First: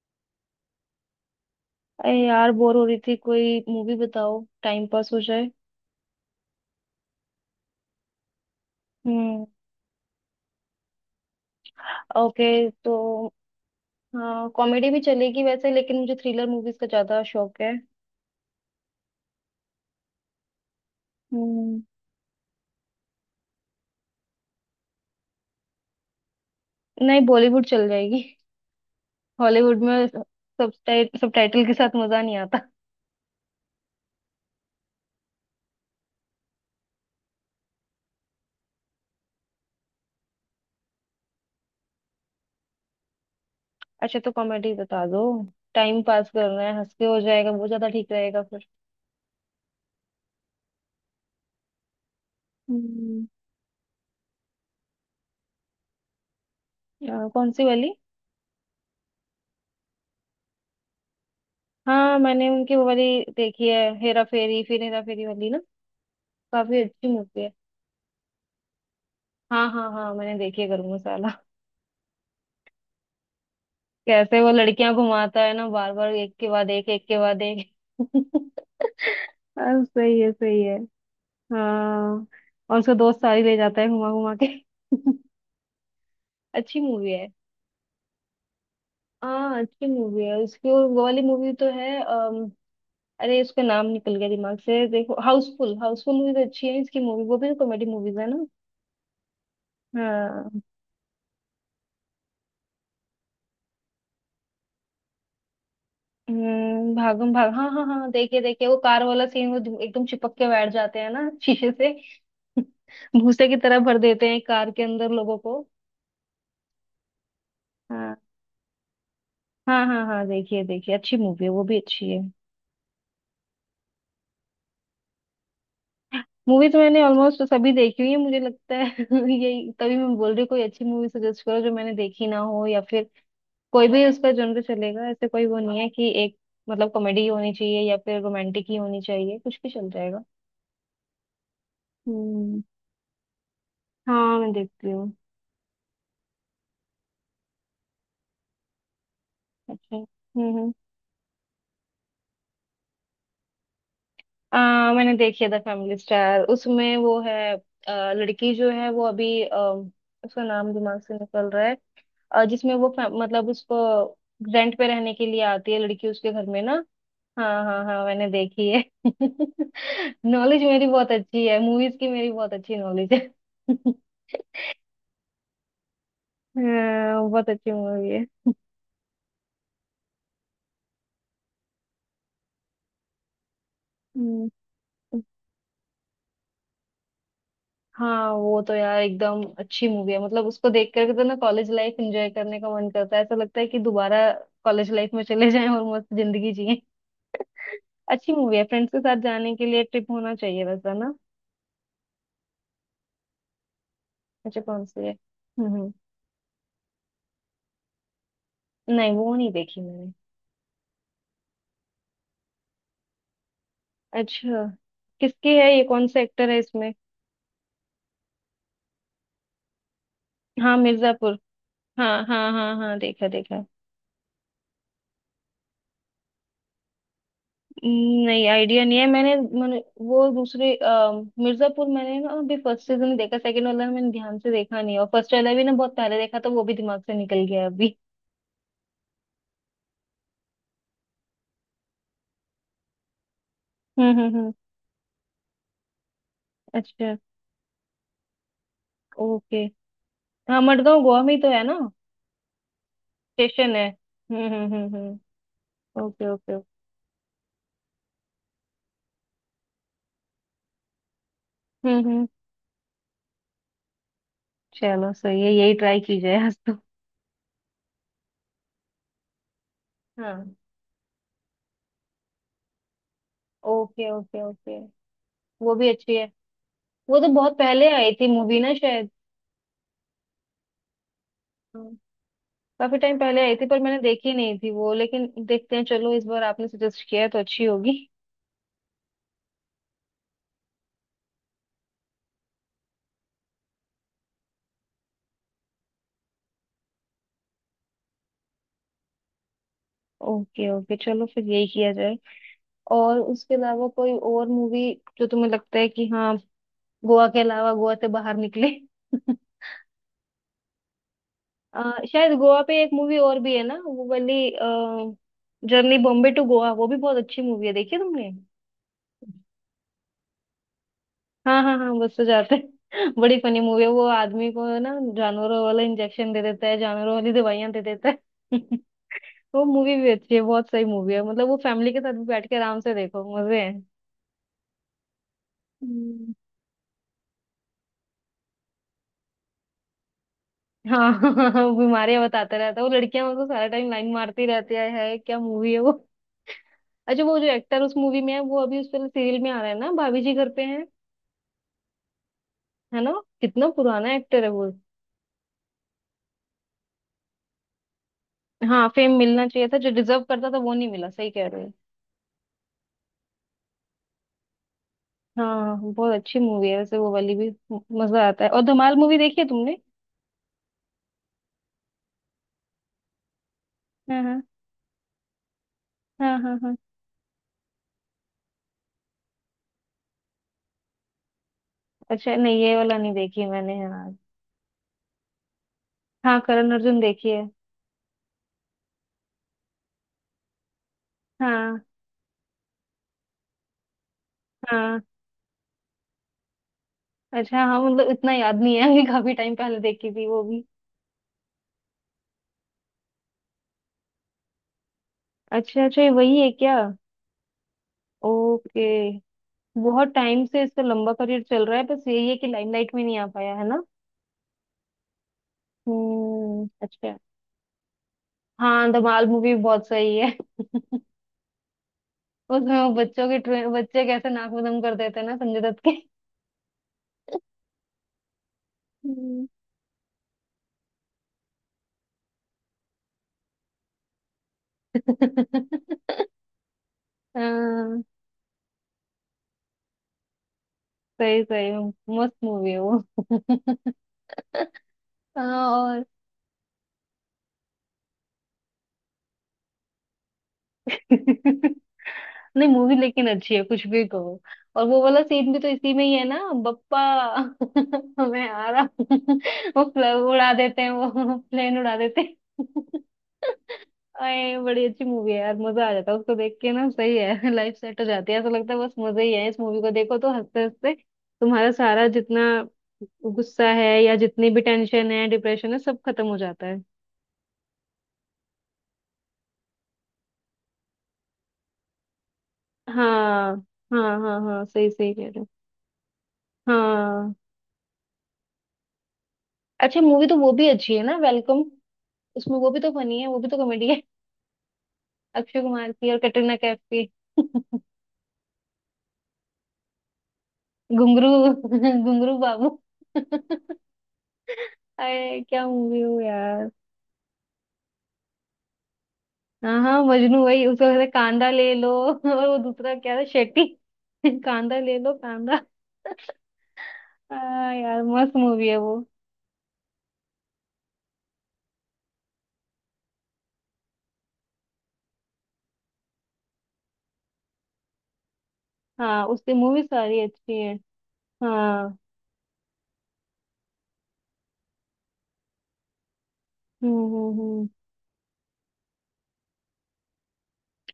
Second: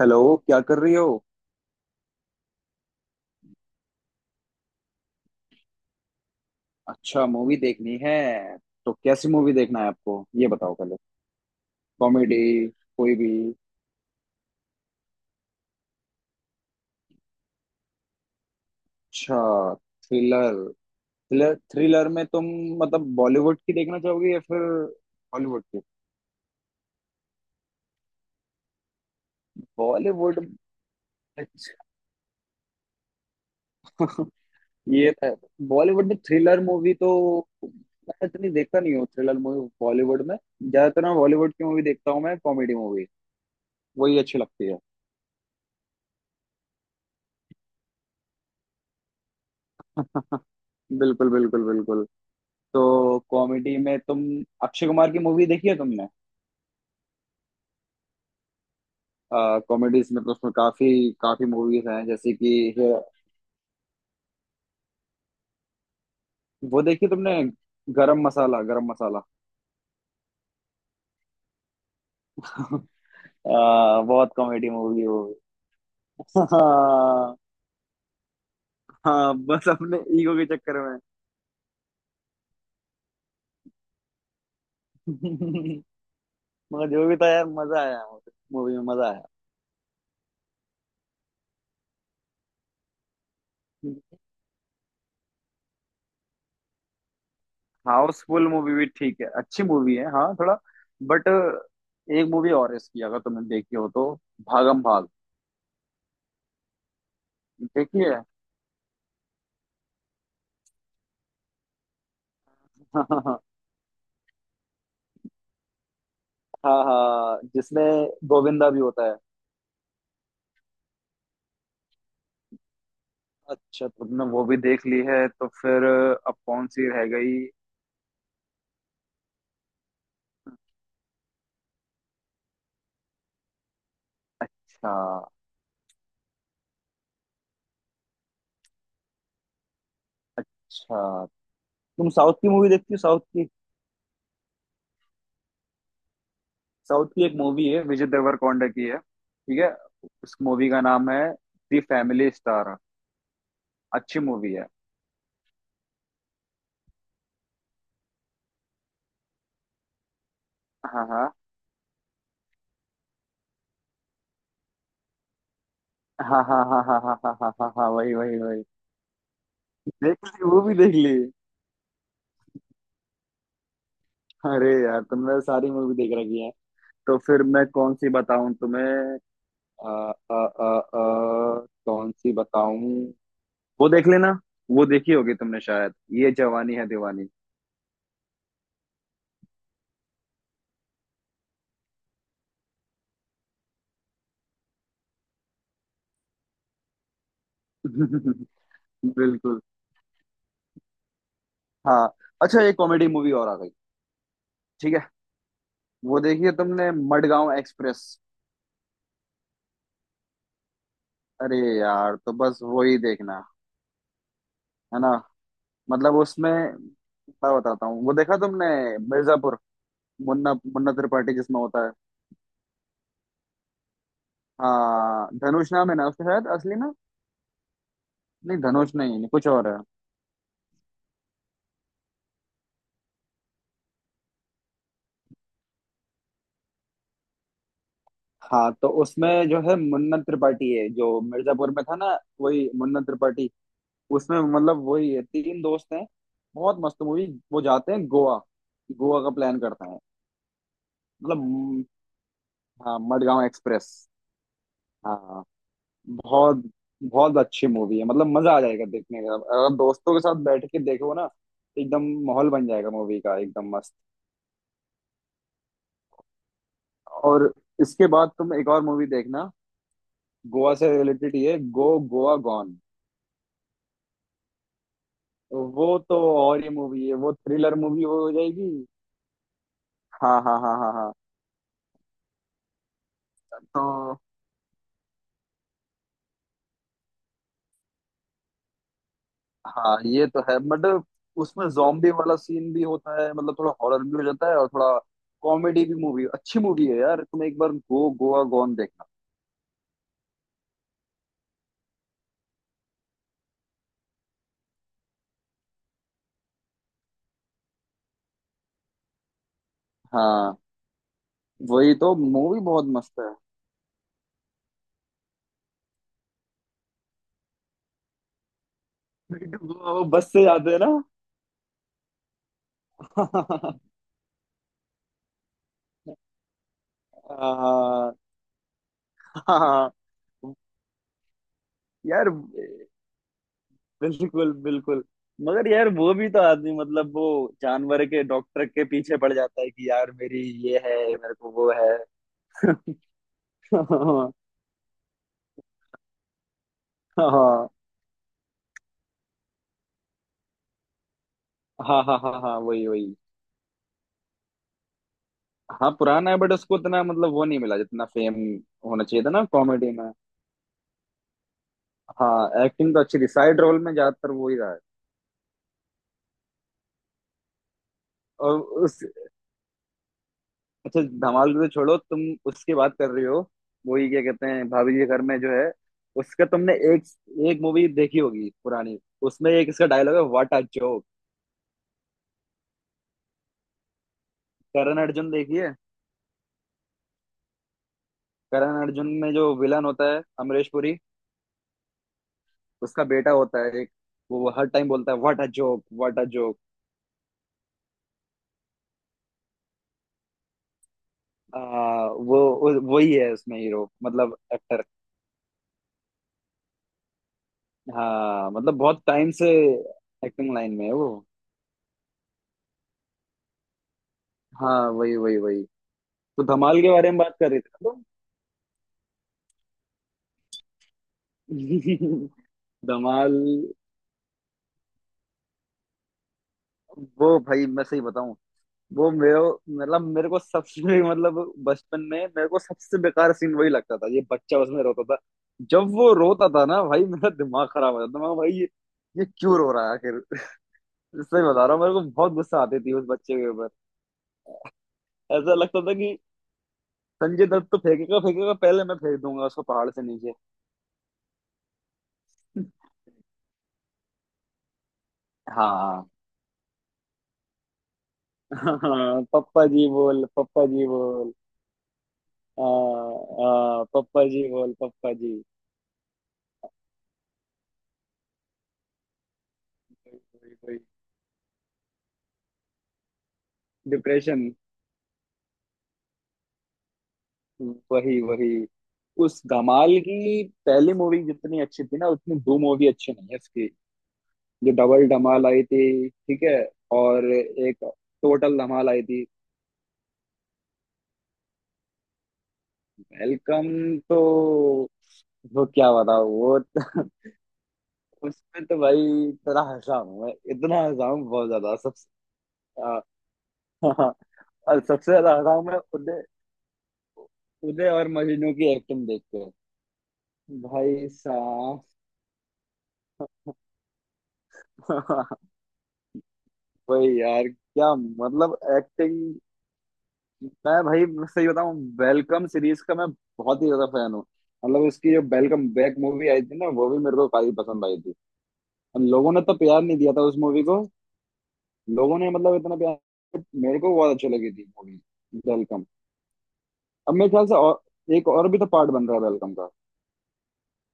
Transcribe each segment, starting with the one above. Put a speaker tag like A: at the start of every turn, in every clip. A: Hello, क्या कर रही हो।
B: अरे यार बोर हो रही थी। कोई मूवी बताओ टाइम पास हो जाए।
A: अच्छा, मूवी देखनी है। तो कैसी
B: हम्म।
A: मूवी देखना है आपको। ये बताओ पहले। कॉमेडी।
B: ओके। तो
A: कोई भी।
B: हाँ, कॉमेडी भी चलेगी वैसे, लेकिन मुझे थ्रिलर मूवीज का ज्यादा शौक है।
A: अच्छा। थ्रिलर। थ्रिलर
B: हम्म।
A: थ्रिलर में तुम मतलब बॉलीवुड की देखना चाहोगे या फिर हॉलीवुड की।
B: नहीं, बॉलीवुड चल जाएगी। हॉलीवुड में
A: बॉलीवुड।
B: सब टाइटल के
A: अच्छा।
B: साथ मजा नहीं आता।
A: ये तो है। बॉलीवुड में थ्रिलर मूवी तो मैं इतनी देखता नहीं हूँ, थ्रिलर मूवी बॉलीवुड में। ज्यादातर मैं बॉलीवुड की मूवी देखता हूँ, मैं कॉमेडी मूवी
B: अच्छा,
A: वही
B: तो
A: अच्छी लगती
B: कॉमेडी
A: है।
B: बता दो। टाइम पास करना है, हंस के हो जाएगा वो ज्यादा ठीक रहेगा फिर।
A: बिल्कुल, बिल्कुल, बिल्कुल। तो
B: हम्म।
A: कॉमेडी में तुम अक्षय कुमार की मूवी देखी है तुमने।
B: कौन सी वाली?
A: कॉमेडीज में तो उसमें काफी काफी मूवीज हैं
B: हाँ,
A: जैसे
B: मैंने
A: कि
B: उनकी वो वाली देखी है, हेरा फेरी, फिर हेरा फेरी वाली ना। काफी
A: वो देखी
B: अच्छी
A: तुमने,
B: मूवी है।
A: गरम मसाला, गरम मसाला।
B: हाँ हाँ हाँ, मैंने देखी है गरम मसाला।
A: बहुत
B: कैसे वो
A: कॉमेडी
B: लड़कियां
A: मूवी है वो।
B: घुमाता है ना, बार बार, एक के बाद एक, एक के
A: हाँ।
B: बाद एक।
A: हाँ, बस
B: हाँ,
A: अपने
B: सही है
A: ईगो के
B: सही है।
A: चक्कर में।
B: हाँ। और उसका दोस्त सारी ले जाता है घुमा घुमा के। अच्छी
A: मगर जो
B: मूवी
A: भी
B: है।
A: था यार, मजा आया, मूवी में मजा आया।
B: हाँ, अच्छी मूवी है उसकी। और वो वाली मूवी तो है, अरे उसका नाम निकल गया दिमाग से। देखो, हाउसफुल, हाउसफुल मूवी तो अच्छी है इसकी। मूवी वो भी तो कॉमेडी मूवीज है ना।
A: हाउसफुल मूवी भी ठीक है, अच्छी मूवी है हाँ,
B: हाँ।
A: थोड़ा बट एक मूवी और है इसकी, अगर तुमने देखी हो तो, भागम भाग।
B: भागम भाग, हाँ हाँ हाँ,
A: देखिए।
B: देखिए देखिए, वो कार वाला सीन, वो एकदम चिपक के बैठ जाते हैं ना शीशे से। भूसे की तरह भर देते हैं कार के अंदर लोगों को।
A: हाँ, हाँ, जिसमें
B: हाँ
A: गोविंदा भी होता है।
B: हाँ हाँ हाँ, देखिए देखिए, अच्छी मूवी है, वो भी अच्छी है।
A: अच्छा, तुमने वो भी देख ली है तो फिर अब कौन
B: मूवी तो
A: सी
B: मैंने
A: रह गई।
B: ऑलमोस्ट सभी देखी हुई है मुझे लगता है। यही, तभी मैं बोल रही हूँ कोई अच्छी मूवी सजेस्ट करो जो मैंने देखी ना हो, या फिर कोई भी उसका जॉनर
A: अच्छा।
B: चलेगा। ऐसे कोई वो नहीं है कि एक मतलब कॉमेडी होनी चाहिए या फिर रोमांटिक ही होनी चाहिए, कुछ भी चल जाएगा।
A: अच्छा। तुम साउथ की
B: हम्म।
A: मूवी देखती हो, साउथ की।
B: हाँ, मैं देखती हूँ।
A: साउथ की एक मूवी है, विजय देवरकोंडा की है, ठीक है।
B: अच्छा।
A: उस मूवी
B: हम्म।
A: का नाम है दी फैमिली स्टार। अच्छी मूवी है।
B: मैंने देखी है द फैमिली स्टार, उसमें वो है, लड़की जो है वो अभी, उसका नाम दिमाग
A: हाँ,
B: से
A: हाँ,
B: निकल रहा है। जिसमें वो मतलब उसको रेंट पे रहने के लिए आती है लड़की उसके
A: हाँ,
B: घर
A: हाँ,
B: में ना।
A: हाँ, हाँ, हाँ, हाँ, हाँ,
B: हाँ
A: हाँ,
B: हाँ
A: हाँ,
B: हाँ,
A: वही,
B: मैंने
A: वही, वही।
B: देखी है।
A: देख ली, वो
B: नॉलेज
A: भी
B: मेरी
A: देख
B: बहुत
A: ली।
B: अच्छी है मूवीज की, मेरी बहुत अच्छी नॉलेज है।
A: अरे यार, तुमने सारी मूवी देख रखी है। तो
B: हाँ,
A: फिर
B: बहुत
A: मैं
B: अच्छी
A: कौन
B: मूवी
A: सी
B: है।
A: बताऊं तुम्हें। अ, अ, अ, कौन सी बताऊं। वो देख लेना।
B: हम्म।
A: वो देखी होगी तुमने शायद, ये जवानी है दीवानी।
B: हाँ, वो तो यार एकदम अच्छी मूवी है, मतलब उसको देख करके तो ना कॉलेज लाइफ एंजॉय करने का मन करता है, ऐसा लगता है कि दोबारा कॉलेज लाइफ में चले जाएं और मस्त जिंदगी जिएं। अच्छी मूवी है, फ्रेंड्स के साथ जाने
A: बिल्कुल।
B: के लिए, ट्रिप होना चाहिए वैसा ना।
A: हाँ। अच्छा, एक कॉमेडी मूवी और आ गई।
B: अच्छा, कौन
A: ठीक
B: सी
A: है।
B: है?
A: वो देखी है तुमने, मडगांव एक्सप्रेस।
B: नहीं, वो नहीं देखी मैंने।
A: अरे यार, तो बस वो ही देखना।
B: अच्छा,
A: है ना।
B: किसकी है ये? कौन
A: मतलब
B: सा एक्टर
A: उसमें
B: है इसमें?
A: मैं बताता हूँ, वो देखा तुमने, मिर्जापुर। मुन्ना
B: हाँ,
A: मुन्ना त्रिपाठी
B: मिर्जापुर,
A: जिसमें होता है।
B: हाँ हाँ हाँ हाँ, देखा देखा।
A: हाँ, धनुष नाम है ना उसका शायद असली, ना।
B: नहीं,
A: नहीं,
B: आइडिया
A: धनुष
B: नहीं है।
A: नहीं,
B: मैंने
A: कुछ और
B: मैंने
A: है।
B: वो दूसरे, मिर्जापुर मैंने ना अभी फर्स्ट सीजन देखा, सेकंड वाला मैंने ध्यान से देखा नहीं है, और फर्स्ट वाला भी ना बहुत पहले देखा तो वो भी दिमाग से निकल गया अभी।
A: हाँ, तो उसमें जो है मुन्ना त्रिपाठी है जो मिर्जापुर में था ना, वही मुन्ना त्रिपाठी। उसमें
B: हम्म।
A: मतलब वही है, तीन दोस्त हैं, बहुत मस्त
B: अच्छा।
A: मूवी। वो जाते हैं गोवा, गोवा का प्लान
B: ओके।
A: करते हैं।
B: हाँ, मडगांव गोवा में
A: मतलब
B: ही तो है ना,
A: हाँ, मडगांव
B: स्टेशन है।
A: एक्सप्रेस।
B: हम्म।
A: हाँ।
B: ओके ओके
A: बहुत
B: ओके।
A: बहुत अच्छी मूवी है, मतलब मजा आ जाएगा देखने का, अगर दोस्तों के साथ बैठ के देखो ना, एकदम
B: हम्म।
A: माहौल बन जाएगा मूवी का एकदम मस्त।
B: चलो, सही है, यही ट्राई की जाए आज तो।
A: और इसके बाद तुम एक और मूवी देखना,
B: हाँ।
A: गोवा से रिलेटेड, ये go, Goa gone.
B: Okay okay okay. वो भी
A: वो
B: अच्छी
A: तो
B: है।
A: और ही मूवी है,
B: वो तो
A: वो
B: बहुत
A: थ्रिलर
B: पहले
A: मूवी
B: आई थी
A: हो
B: मूवी
A: जाएगी।
B: ना शायद।
A: हाँ, हाँ, हाँ, हाँ, हाँ।
B: काफी टाइम पहले आई थी पर मैंने
A: तो
B: देखी नहीं थी वो, लेकिन देखते हैं। चलो, इस बार आपने सजेस्ट किया है तो अच्छी होगी।
A: हाँ, ये तो है बट उसमें जॉम्बी वाला सीन भी होता है, मतलब थोड़ा हॉरर भी हो जाता है और थोड़ा कॉमेडी भी, मूवी अच्छी मूवी है यार, तुम एक बार गो गोवा गॉन देखना।
B: ओके ओके, चलो फिर यही किया जाए। और उसके अलावा कोई और मूवी जो तुम्हें लगता है कि हाँ, गोवा के अलावा, गोवा से बाहर निकले।
A: हाँ, वही तो
B: शायद गोवा
A: मूवी
B: पे
A: बहुत
B: एक मूवी
A: मस्त है।
B: और भी है ना, वो वाली, जर्नी बॉम्बे टू गोवा, वो भी बहुत अच्छी मूवी है, देखी है तुमने?
A: वो बस से जाते हैं ना।
B: हाँ हाँ हाँ, बस तो जाते हैं। बड़ी फनी
A: हाँ।
B: मूवी है वो। आदमी को ना जानवरों वाला इंजेक्शन दे देता है, जानवरों वाली दवाइयां दे देता है।
A: हाँ,
B: वो
A: हाँ,
B: मूवी भी अच्छी है, बहुत सही मूवी है, मतलब वो फैमिली के साथ भी
A: यार,
B: बैठ के आराम से देखो, मजे हैं।
A: बिल्कुल, बिल्कुल। मगर यार वो भी
B: हम्म।
A: तो आदमी, मतलब वो जानवर के डॉक्टर के पीछे पड़ जाता है कि यार मेरी, ये है,
B: हाँ।
A: मेरे को
B: हाँ,
A: वो है।
B: बीमारियां बताता रहता है, वो लड़कियां मतलब सारा टाइम लाइन मारती रहती है, क्या मूवी है वो। अच्छा, वो जो
A: हाँ,
B: एक्टर उस मूवी में है वो अभी उस वाले सीरियल में आ रहा है ना, भाभी जी घर पे है
A: हाँ, हाँ, हाँ, हाँ, वही,
B: है ना।
A: वही।
B: कितना पुराना एक्टर है वो।
A: हाँ, पुराना है बट उसको उतना मतलब वो नहीं मिला जितना फेम
B: हाँ,
A: होना
B: फेम
A: चाहिए था ना
B: मिलना चाहिए था जो
A: कॉमेडी में।
B: डिजर्व करता था वो नहीं मिला, सही कह रहे हो।
A: हाँ, एक्टिंग तो अच्छी थी, साइड रोल में ज्यादातर वो ही रहा है।
B: हाँ, बहुत अच्छी मूवी है वैसे वो वाली भी, मजा आता है।
A: और
B: और धमाल
A: उस,
B: मूवी देखी है तुमने?
A: अच्छा, धमाल तो छोड़ो तुम, उसकी बात कर रही हो। वही, क्या
B: हाँ हाँ
A: कहते हैं, भाभी के घर में जो है,
B: हाँ
A: उसका
B: हाँ
A: तुमने
B: हाँ।
A: एक एक मूवी देखी होगी पुरानी। उसमें एक इसका डायलॉग है, व्हाट अ जोक।
B: अच्छा, नहीं, ये वाला नहीं देखी मैंने। हाँ।
A: करण अर्जुन, देखिए।
B: हाँ, करण अर्जुन देखी है।
A: करण अर्जुन में जो विलन होता है अमरीश पुरी,
B: हाँ।
A: उसका बेटा होता है एक, वो हर टाइम
B: हाँ
A: बोलता है, what a joke, what a joke.
B: अच्छा, हाँ, मतलब इतना याद नहीं है। कि काफी टाइम पहले देखी थी वो भी।
A: वही है उसमें हीरो मतलब एक्टर।
B: अच्छा अच्छा, ये वही है क्या?
A: हाँ, मतलब
B: ओके।
A: बहुत टाइम से
B: बहुत टाइम
A: एक्टिंग
B: से
A: लाइन
B: इसका
A: में है वो।
B: लंबा करियर चल रहा है, बस यही है कि लाइमलाइट में नहीं आ पाया है ना।
A: हाँ, वही, वही, वही। तो
B: हम्म।
A: धमाल के बारे
B: अच्छा।
A: में बात कर रही थी ना।
B: हाँ, धमाल मूवी बहुत सही है।
A: तुम
B: उसमें वो बच्चों के
A: धमाल,
B: बच्चे कैसे नाक में दम कर देते हैं ना संजय दत्त के।
A: वो भाई मैं सही बताऊं, वो मेरे,
B: हम्म।
A: मतलब मेरे को सबसे मतलब बचपन में मेरे को सबसे बेकार सीन वही लगता था, ये बच्चा उसमें रोता था। जब वो रोता था ना भाई, मेरा दिमाग खराब हो
B: हाँ,
A: जाता था, मैं भाई, ये क्यों रो रहा है आखिर।
B: सही
A: सही बता
B: सही।
A: रहा हूँ, मेरे को
B: मस्त
A: बहुत गुस्सा
B: मूवी है
A: आती थी
B: वो।
A: उस बच्चे के ऊपर। ऐसा
B: हाँ।
A: लगता था
B: और
A: कि संजय दत्त तो फेंकेगा फेंकेगा, पहले मैं फेंक दूंगा उसको पहाड़ से नीचे।
B: नहीं, मूवी लेकिन अच्छी है कुछ भी कहो। और वो वाला सीन भी तो इसी में
A: हाँ।
B: ही है ना, बप्पा। मैं आ रहा हूँ।
A: हाँ, पप्पा
B: वो
A: जी बोल,
B: उड़ा
A: पप्पा
B: देते
A: जी
B: हैं,
A: बोल।
B: वो प्लेन उड़ा देते हैं।
A: हाँ, हाँ, पप्पा जी
B: अरे,
A: बोल,
B: बड़ी अच्छी
A: पप्पा
B: मूवी है यार, मजा आ जाता है उसको देख के ना, सही है। लाइफ सेट हो जाती है ऐसा लगता है, बस मजा ही है। इस मूवी को देखो तो हंसते
A: जी।
B: हंसते तुम्हारा सारा जितना गुस्सा है या जितनी
A: डिप्रेशन,
B: भी टेंशन है, डिप्रेशन है, सब खत्म हो जाता है।
A: वही, वही। उस धमाल की पहली मूवी जितनी अच्छी थी ना, उतनी दो मूवी अच्छी नहीं है
B: हाँ
A: उसकी।
B: हाँ हाँ हाँ,
A: जो
B: सही
A: डबल
B: सही कह रहे हो।
A: धमाल आई थी, ठीक है, और
B: हाँ।
A: एक टोटल धमाल आई थी।
B: अच्छा, मूवी तो वो भी अच्छी है ना, वेलकम। उसमें वो भी तो फनी है, वो भी तो
A: वेलकम,
B: कॉमेडी है।
A: तो
B: अक्षय
A: वो क्या
B: कुमार की और
A: बताओ वो।
B: कटरीना कैफ की।
A: उसमें तो भाई इतना हंसा हूं मैं, इतना हंसा हूं,
B: घुंगरू।
A: बहुत ज्यादा, सबसे
B: घुंगरू बाबू।
A: आ, और सबसे ज्यादा
B: अरे
A: हंसा हूं
B: क्या
A: मैं
B: मूवी हो
A: उदय,
B: यार।
A: उदय और मजनू की एक्टिंग देख के।
B: हाँ हाँ, मजनू, वही उसको कहते
A: भाई
B: हैं, कांदा ले
A: साहब।
B: लो। और वो दूसरा क्या था, शेट्टी? कांदा ले लो कांदा।
A: वही यार,
B: हाँ
A: क्या
B: यार, मस्त
A: मतलब
B: मूवी है वो।
A: एक्टिंग। मैं भाई, मैं सही बताऊं, वेलकम सीरीज का मैं बहुत ही ज्यादा फैन हूँ। मतलब उसकी जो वेलकम बैक मूवी आई थी ना, वो भी मेरे को काफी पसंद आई थी, और
B: हाँ,
A: लोगों ने
B: उसकी
A: तो प्यार
B: मूवी
A: नहीं दिया
B: सारी
A: था उस
B: अच्छी
A: मूवी
B: है।
A: को।
B: हाँ।
A: लोगों ने, मतलब इतना प्यार, मेरे को बहुत अच्छी लगी थी मूवी, वेलकम।
B: हम्म
A: अब मेरे ख्याल से,
B: हम्म
A: और एक और भी तो पार्ट बन रहा है वेलकम का,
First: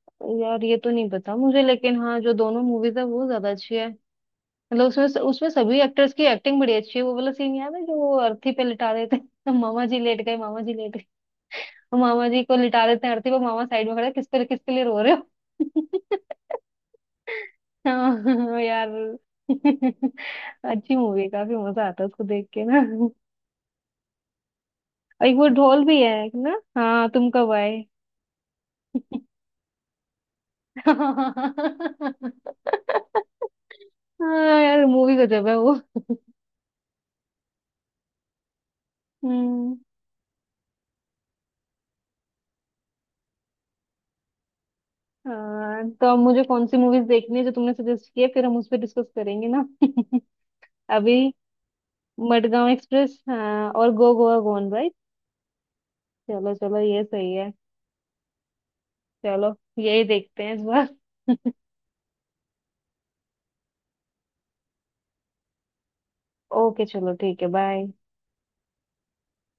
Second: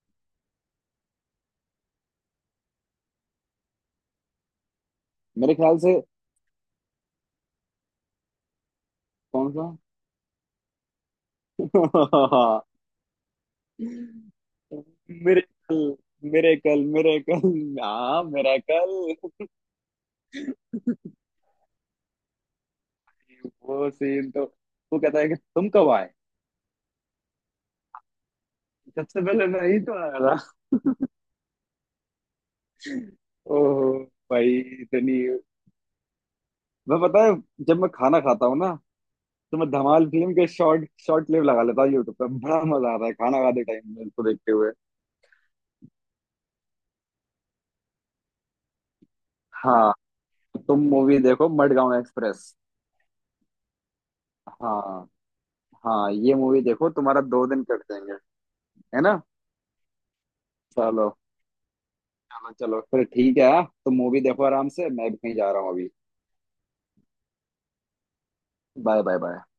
B: हम्म। यार ये तो नहीं पता मुझे, लेकिन हाँ, जो दोनों मूवीज है वो ज्यादा अच्छी है। मतलब उसमें उसमें
A: मेरे ख्याल
B: सभी
A: से,
B: एक्टर्स की एक्टिंग बड़ी अच्छी है। वो वाला सीन याद है जो वो अर्थी पे लिटा देते
A: कौन
B: हैं।
A: सा।
B: मामा जी लेट गए, मामा जी लेट गए, और मामा जी को लिटा देते हैं अर्थी पे, मामा साइड में खड़े हैं, किस पे, किसके लिए रो रहे हो?
A: मेरे कल, मेरे कल, मेरे कल, हाँ, मेरा
B: हाँ यार।
A: कल।
B: अच्छी मूवी है, काफी मजा आता है उसको देख के ना।
A: वो सीन तो, वो कहता
B: और
A: है कि
B: एक वो
A: तुम
B: ढोल
A: कब
B: भी है
A: आए,
B: एक ना, हाँ, तुम कब आए।
A: सबसे पहले मैं ही तो आया था। ओहो भाई,
B: हाँ यार, मूवी
A: इतनी,
B: गजब है वो।
A: मैं पता है जब मैं खाना खाता हूँ ना, तो मैं
B: हम्म।
A: धमाल फिल्म के शॉर्ट शॉर्ट क्लिप लगा लेता हूँ यूट्यूब पे, बड़ा मजा आता है खाना खाते टाइम में इसको देखते हुए।
B: हाँ, तो अब मुझे कौन सी मूवीज देखनी है जो तुमने सजेस्ट किया, फिर हम उस पर डिस्कस करेंगे ना।
A: हाँ, तुम मूवी
B: अभी?
A: देखो मडगांव एक्सप्रेस।
B: मडगांव एक्सप्रेस हाँ, और गो गोवा गॉन, राइट।
A: हाँ, हाँ, ये
B: चलो
A: मूवी
B: चलो,
A: देखो,
B: ये
A: तुम्हारा
B: सही
A: दो
B: है।
A: दिन कट जाएंगे। है ना।
B: चलो, यही देखते हैं इस बार।
A: चलो। चलो, चलो फिर, ठीक है हाँ? तुम मूवी देखो आराम से, मैं भी कहीं जा रहा हूँ अभी।
B: ओके चलो, ठीक है, बाय।
A: Bye, bye, bye.